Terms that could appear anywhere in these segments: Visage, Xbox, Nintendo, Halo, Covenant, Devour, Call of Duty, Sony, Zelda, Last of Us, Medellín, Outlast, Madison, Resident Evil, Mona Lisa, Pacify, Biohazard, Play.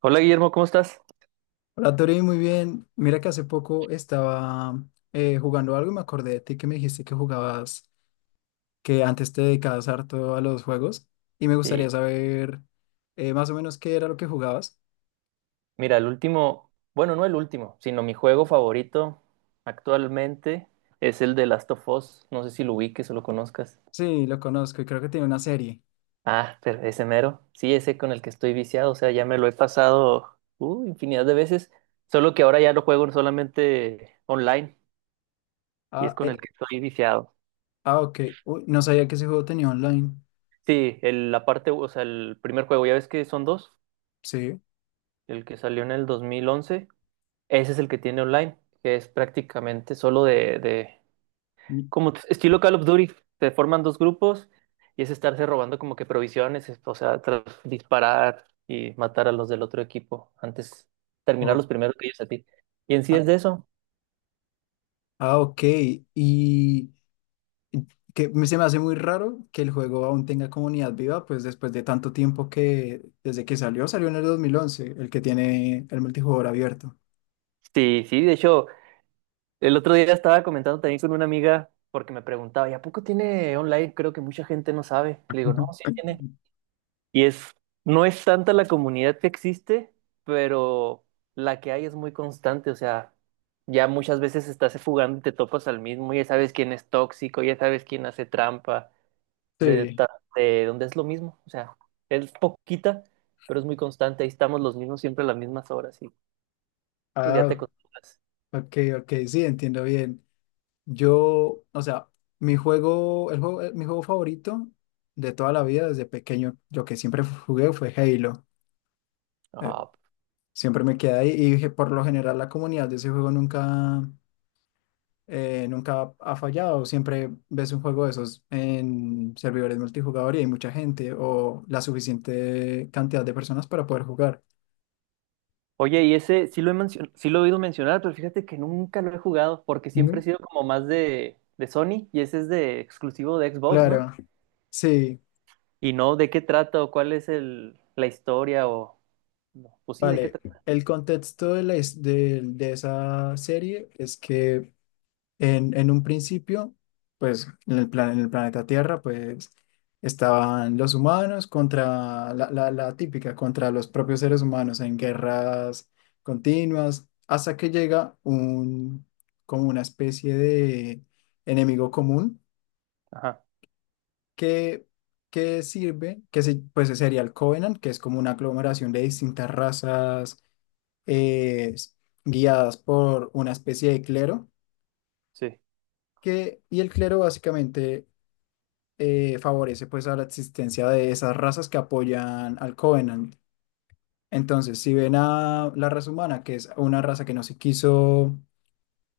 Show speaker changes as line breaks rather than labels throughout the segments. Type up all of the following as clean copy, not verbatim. Hola Guillermo, ¿cómo estás?
Hola, Tori, muy bien. Mira que hace poco estaba jugando algo y me acordé de ti que me dijiste que jugabas, que antes te dedicabas harto a los juegos y me
Sí,
gustaría saber más o menos qué era lo que jugabas.
mira, el último, bueno, no el último, sino mi juego favorito actualmente es el de Last of Us. No sé si lo ubiques o lo conozcas.
Sí, lo conozco y creo que tiene una serie.
Ah, pero ese mero. Sí, ese con el que estoy viciado, o sea, ya me lo he pasado infinidad de veces, solo que ahora ya lo juego solamente online y es
Ah,
con el que estoy viciado.
ah, ok. Uy, no sabía que ese juego tenía online.
Sí, el, la parte, o sea, el primer juego, ya ves que son dos,
Sí.
el que salió en el 2011, ese es el que tiene online, que es prácticamente solo de
Y-
estilo Call of Duty, te forman dos grupos y es estarse robando como que provisiones, o sea, disparar y matar a los del otro equipo antes terminar
o-
los primeros que ellos a ti. Y en sí
ah,
es de eso.
ah, ok. ¿Y, Se me hace muy raro que el juego aún tenga comunidad viva, pues después de tanto tiempo que desde que salió, salió en el 2011 el que tiene el multijugador abierto.
Sí, sí, de hecho, el otro día estaba comentando también con una amiga porque me preguntaba, ¿y a poco tiene online? Creo que mucha gente no sabe. Le digo, no, sí tiene. Y es, no es tanta la comunidad que existe, pero la que hay es muy constante. O sea, ya muchas veces estás fugando y te topas al mismo, ya sabes quién es tóxico, ya sabes quién hace trampa, de,
Sí,
ta- de donde es lo mismo. O sea, es poquita, pero es muy constante. Ahí estamos los mismos siempre a las mismas horas y pues ya te
ah,
acostumbras.
ok, ok, sí, entiendo bien. Yo, o sea, mi juego, el juego, mi juego favorito de toda la vida desde pequeño, lo que siempre jugué fue Halo. Eh,
Ah,
siempre me quedé ahí y dije, por lo general la comunidad de ese juego nunca ha fallado. Siempre ves un juego de esos en servidores multijugador y hay mucha gente o la suficiente cantidad de personas para poder jugar.
oye, y ese sí lo sí lo he oído mencionar, pero fíjate que nunca lo he jugado porque siempre
¿No?
he sido como más de Sony y ese es de exclusivo de Xbox, ¿no?
Claro, sí,
Y no, ¿de qué trata o cuál es el, la historia o... no, pues sí, ¿de qué
vale.
trata?
El contexto de, de esa serie es que en un principio, pues en el planeta Tierra, pues estaban los humanos contra la típica, contra los propios seres humanos en guerras continuas, hasta que llega un, como una especie de enemigo común
Ajá,
que, que sirve, pues sería el Covenant, que es como una aglomeración de distintas razas eh, guiadas por una especie de clero
sí.
que, y el clero básicamente favorece pues a la existencia de esas razas que apoyan al Covenant. Entonces, si ven a la raza humana, que es una raza que no se quiso,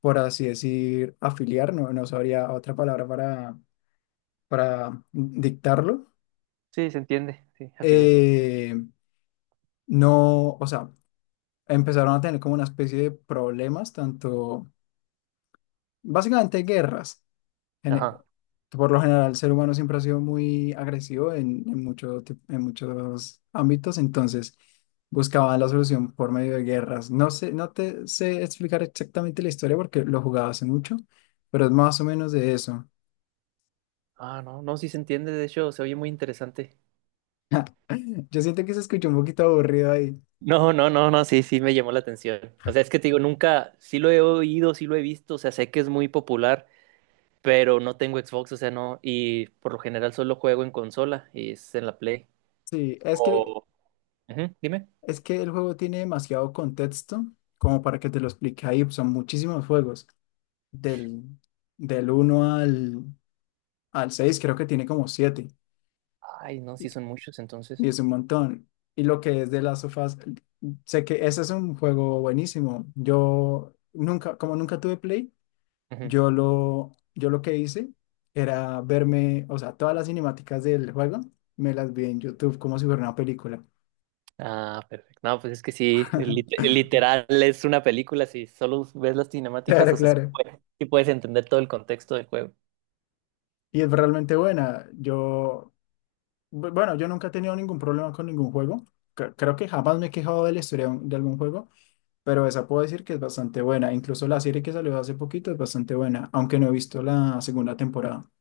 por así decir, afiliar, no, no sabría otra palabra para dictarlo,
Sí, se entiende, sí, afiliar.
eh, no, o sea, empezaron a tener como una especie de problemas, tanto, básicamente guerras. gene-
Ajá.
que por lo general el ser humano siempre ha sido muy agresivo en, en muchos ámbitos, entonces buscaba la solución por medio de guerras. No sé, no te sé explicar exactamente la historia porque lo jugaba hace mucho, pero es más o menos de eso.
Ah, no, no, sí se entiende, de hecho, se oye muy interesante.
Yo siento que se escuchó un poquito aburrido ahí.
No, no, no, no, sí, sí me llamó la atención. O sea, es que te digo, nunca, sí lo he oído, sí lo he visto, o sea, sé que es muy popular, pero no tengo Xbox, o sea, no, y por lo general solo juego en consola y es en la Play.
Sí, es que,
O... ujú, dime.
es que el juego tiene demasiado contexto como para que te lo explique ahí. Son muchísimos juegos. Del, del uno al, al 6 creo que tiene como siete.
Ay, no, sí son muchos
Y
entonces.
es un montón. Y lo que es de las sofás, sé que ese es un juego buenísimo. Yo nunca, como nunca tuve Play, yo lo que hice era verme, o sea, todas las cinemáticas del juego, me las vi en YouTube como si fuera una película.
Ah, perfecto. No, pues es que sí, literal es una película, si solo ves las cinemáticas,
Claro,
o sea,
claro.
sí puedes entender todo el contexto del juego.
Y es realmente buena. Yo, bueno, yo nunca he tenido ningún problema con ningún juego. Creo que jamás me he quejado de la historia de de algún juego, pero esa puedo decir que es bastante buena. Incluso la serie que salió hace poquito es bastante buena, aunque no he visto la segunda temporada.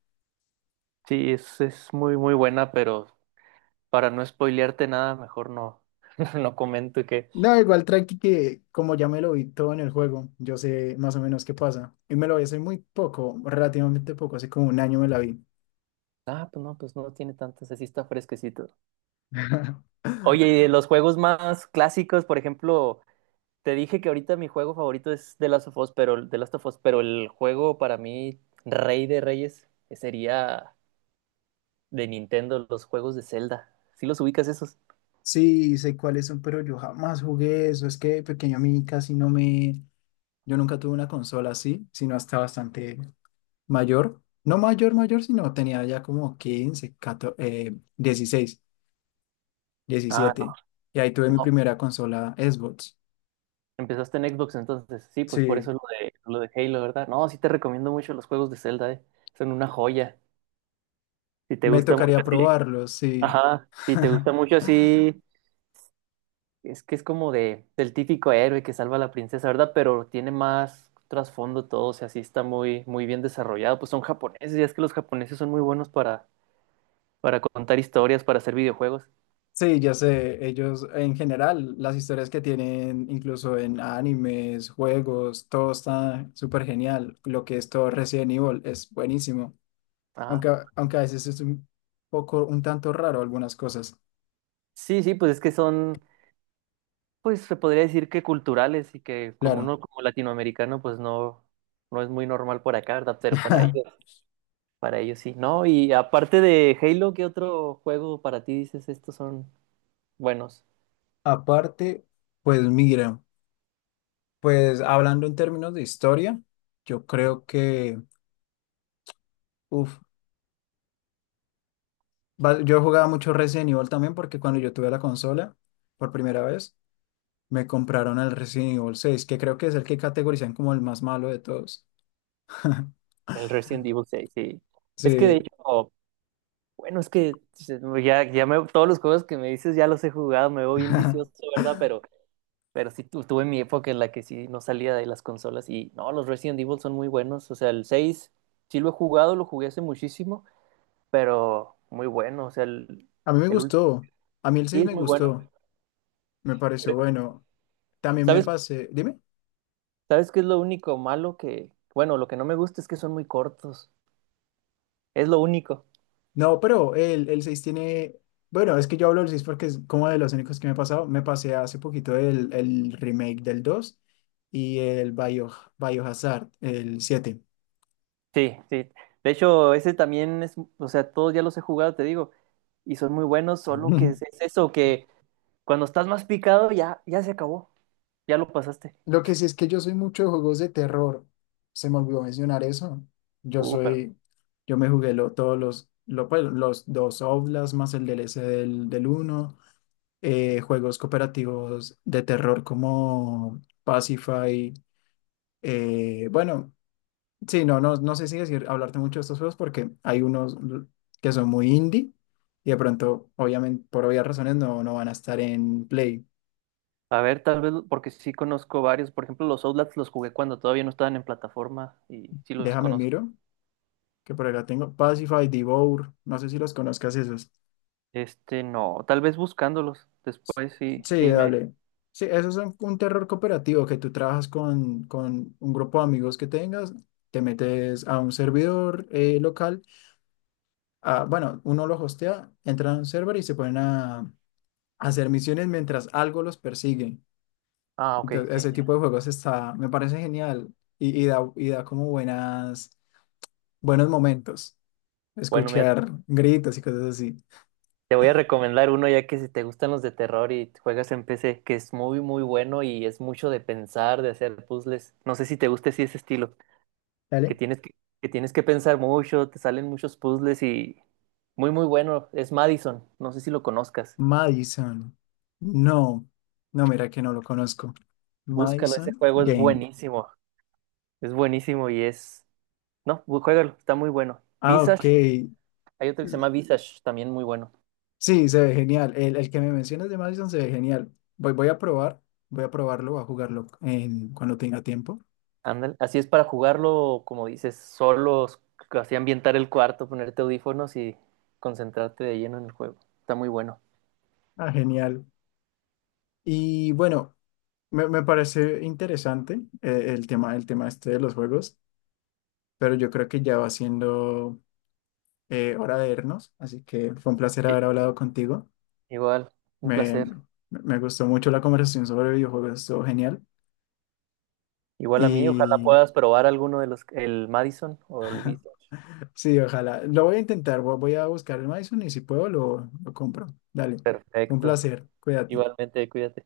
Sí, es muy, muy buena, pero para no spoilearte nada, mejor no, no comento que,
No, igual Traki que como ya me lo vi todo en el juego, yo sé más o menos qué pasa. Y me lo vi hace muy poco, relativamente poco, hace como un año me la vi.
ah, pues no tiene tantas, así está fresquecito. Oye, y de los juegos más clásicos, por ejemplo, te dije que ahorita mi juego favorito es The Last of Us, pero, The Last of Us, pero el juego para mí, rey de reyes, sería... de Nintendo, los juegos de Zelda. ¿Sí los ubicas esos?
Sí, sé cuáles son, pero yo jamás jugué eso. Es que de pequeño a mí casi no me... Yo nunca tuve una consola así, sino hasta bastante mayor. No mayor, mayor, sino tenía ya como 15, 14, 16,
Ah,
17. Y ahí tuve
no,
mi
no.
primera consola Xbox.
Empezaste en Xbox, entonces sí, pues por
Sí,
eso lo de Halo, ¿verdad? No, sí te recomiendo mucho los juegos de Zelda, ¿eh? Son una joya. Si te
me
gusta mucho
tocaría
así,
probarlos, sí.
ajá, si te gusta mucho así, es que es como de, del típico héroe que salva a la princesa, ¿verdad? Pero tiene más trasfondo todo, o sea, sí está muy, muy bien desarrollado. Pues son japoneses, y es que los japoneses son muy buenos para contar historias, para hacer videojuegos.
Sí, ya sé, ellos en general, las historias que tienen, incluso en animes, juegos, todo está súper genial. Lo que es todo Resident Evil es buenísimo,
Ah,
aunque, aunque a veces es un poco, un tanto raro algunas cosas,
sí, sí, pues es que son, pues se podría decir que culturales y que como
claro.
uno como latinoamericano pues no, no es muy normal por acá, ¿verdad? Pero para ellos sí, ¿no? Y aparte de Halo, ¿qué otro juego para ti dices estos son buenos?
Aparte, pues mira, pues hablando en términos de historia, yo creo que, yo jugaba mucho Resident Evil también porque cuando yo tuve la consola por primera vez, me compraron el Resident Evil 6 que creo que es el que categorizan como el más malo de todos.
El Resident Evil seis sí. Es que de
Sí,
hecho, bueno, es que ya, ya me, todos los juegos que me dices ya los he jugado, me veo bien
a
vicioso, ¿verdad? Pero sí tuve mi época en la que sí no salía de las consolas y no, los Resident Evil son muy buenos, o sea, el 6 sí lo he jugado, lo jugué hace muchísimo. Pero muy bueno, o sea,
mí me
el último
gustó, a mí el
sí
seis
es
me
muy bueno.
gustó, me pareció bueno. También me
¿Sabes,
pasé, dime,
sabes qué es lo único malo que, bueno, lo que no me gusta es que son muy cortos, es lo único.
no, pero el 6 tiene, bueno, es que yo hablo del 6 porque es como de los únicos que me he pasado, me pasé hace poquito el remake del 2 y el Bio, Biohazard, el siete.
Sí, sí. De hecho, ese también es, o sea, todos ya los he jugado, te digo, y son muy buenos, solo que es eso, que cuando estás más picado ya, ya se acabó, ya lo pasaste.
Lo que sí es que yo soy mucho de juegos de terror. Se me olvidó mencionar eso. Yo
Pero,
soy, yo me jugué todos pues, los dos Outlast más el DLC del uno, juegos cooperativos de terror como Pacify. Bueno, sí, no, no, no sé si decir, hablarte mucho de estos juegos porque hay unos que son muy indie y de pronto, obviamente, por obvias razones, no, no van a estar en Play.
a ver, tal vez, porque sí conozco varios, por ejemplo, los Outlast los jugué cuando todavía no estaban en plataforma y sí los
Déjame
conozco.
miro. Que por acá tengo, Pacify, Devour, no sé si los conozcas esos.
Este, no, tal vez buscándolos. Después sí,
Sí,
sí me.
dale. Sí, esos son un terror cooperativo que tú trabajas con un grupo de amigos que tengas, te metes a un servidor local, ah, bueno, uno lo hostea, entran a un server y se ponen a hacer misiones mientras algo los persigue.
Ah, ok,
Entonces,
sí.
ese tipo
Ya.
de juegos está, me parece genial y da como buenas, buenos momentos,
Bueno, mira,
escuchar gritos y cosas así.
te voy a recomendar uno ya que si te gustan los de terror y juegas en PC, que es muy, muy bueno y es mucho de pensar, de hacer puzzles. No sé si te gusta así ese estilo, que
Dale.
tienes que, que tienes que pensar mucho, te salen muchos puzzles y muy, muy bueno. Es Madison, no sé si lo conozcas.
Madison. No, no, mira que no lo conozco.
Búscalo, ese
Madison
juego es
Game.
buenísimo. Es buenísimo y es. No, juégalo, está muy bueno.
Ah, ok.
Visage, hay otro que se llama Visage, también muy bueno.
Sí, se ve genial. El que me mencionas de Madison se ve genial. Voy a probar, voy a probarlo, voy a jugarlo en, cuando tenga tiempo.
Ándale, así es para jugarlo, como dices, solos, así ambientar el cuarto, ponerte audífonos y concentrarte de lleno en el juego. Está muy bueno.
Ah, genial. Y bueno, me parece interesante el tema, este de los juegos, pero yo creo que ya va siendo hora de irnos, así que fue un placer haber
Sí.
hablado contigo.
Igual, un
Me,
placer.
me gustó mucho la conversación sobre videojuegos, estuvo genial.
Igual a mí, ojalá
Y
puedas probar alguno de los, el Madison o el Vista.
sí, ojalá. Lo voy a intentar, voy a buscar el Madison y si puedo lo compro. Dale, fue un
Perfecto.
placer, cuídate.
Igualmente, cuídate.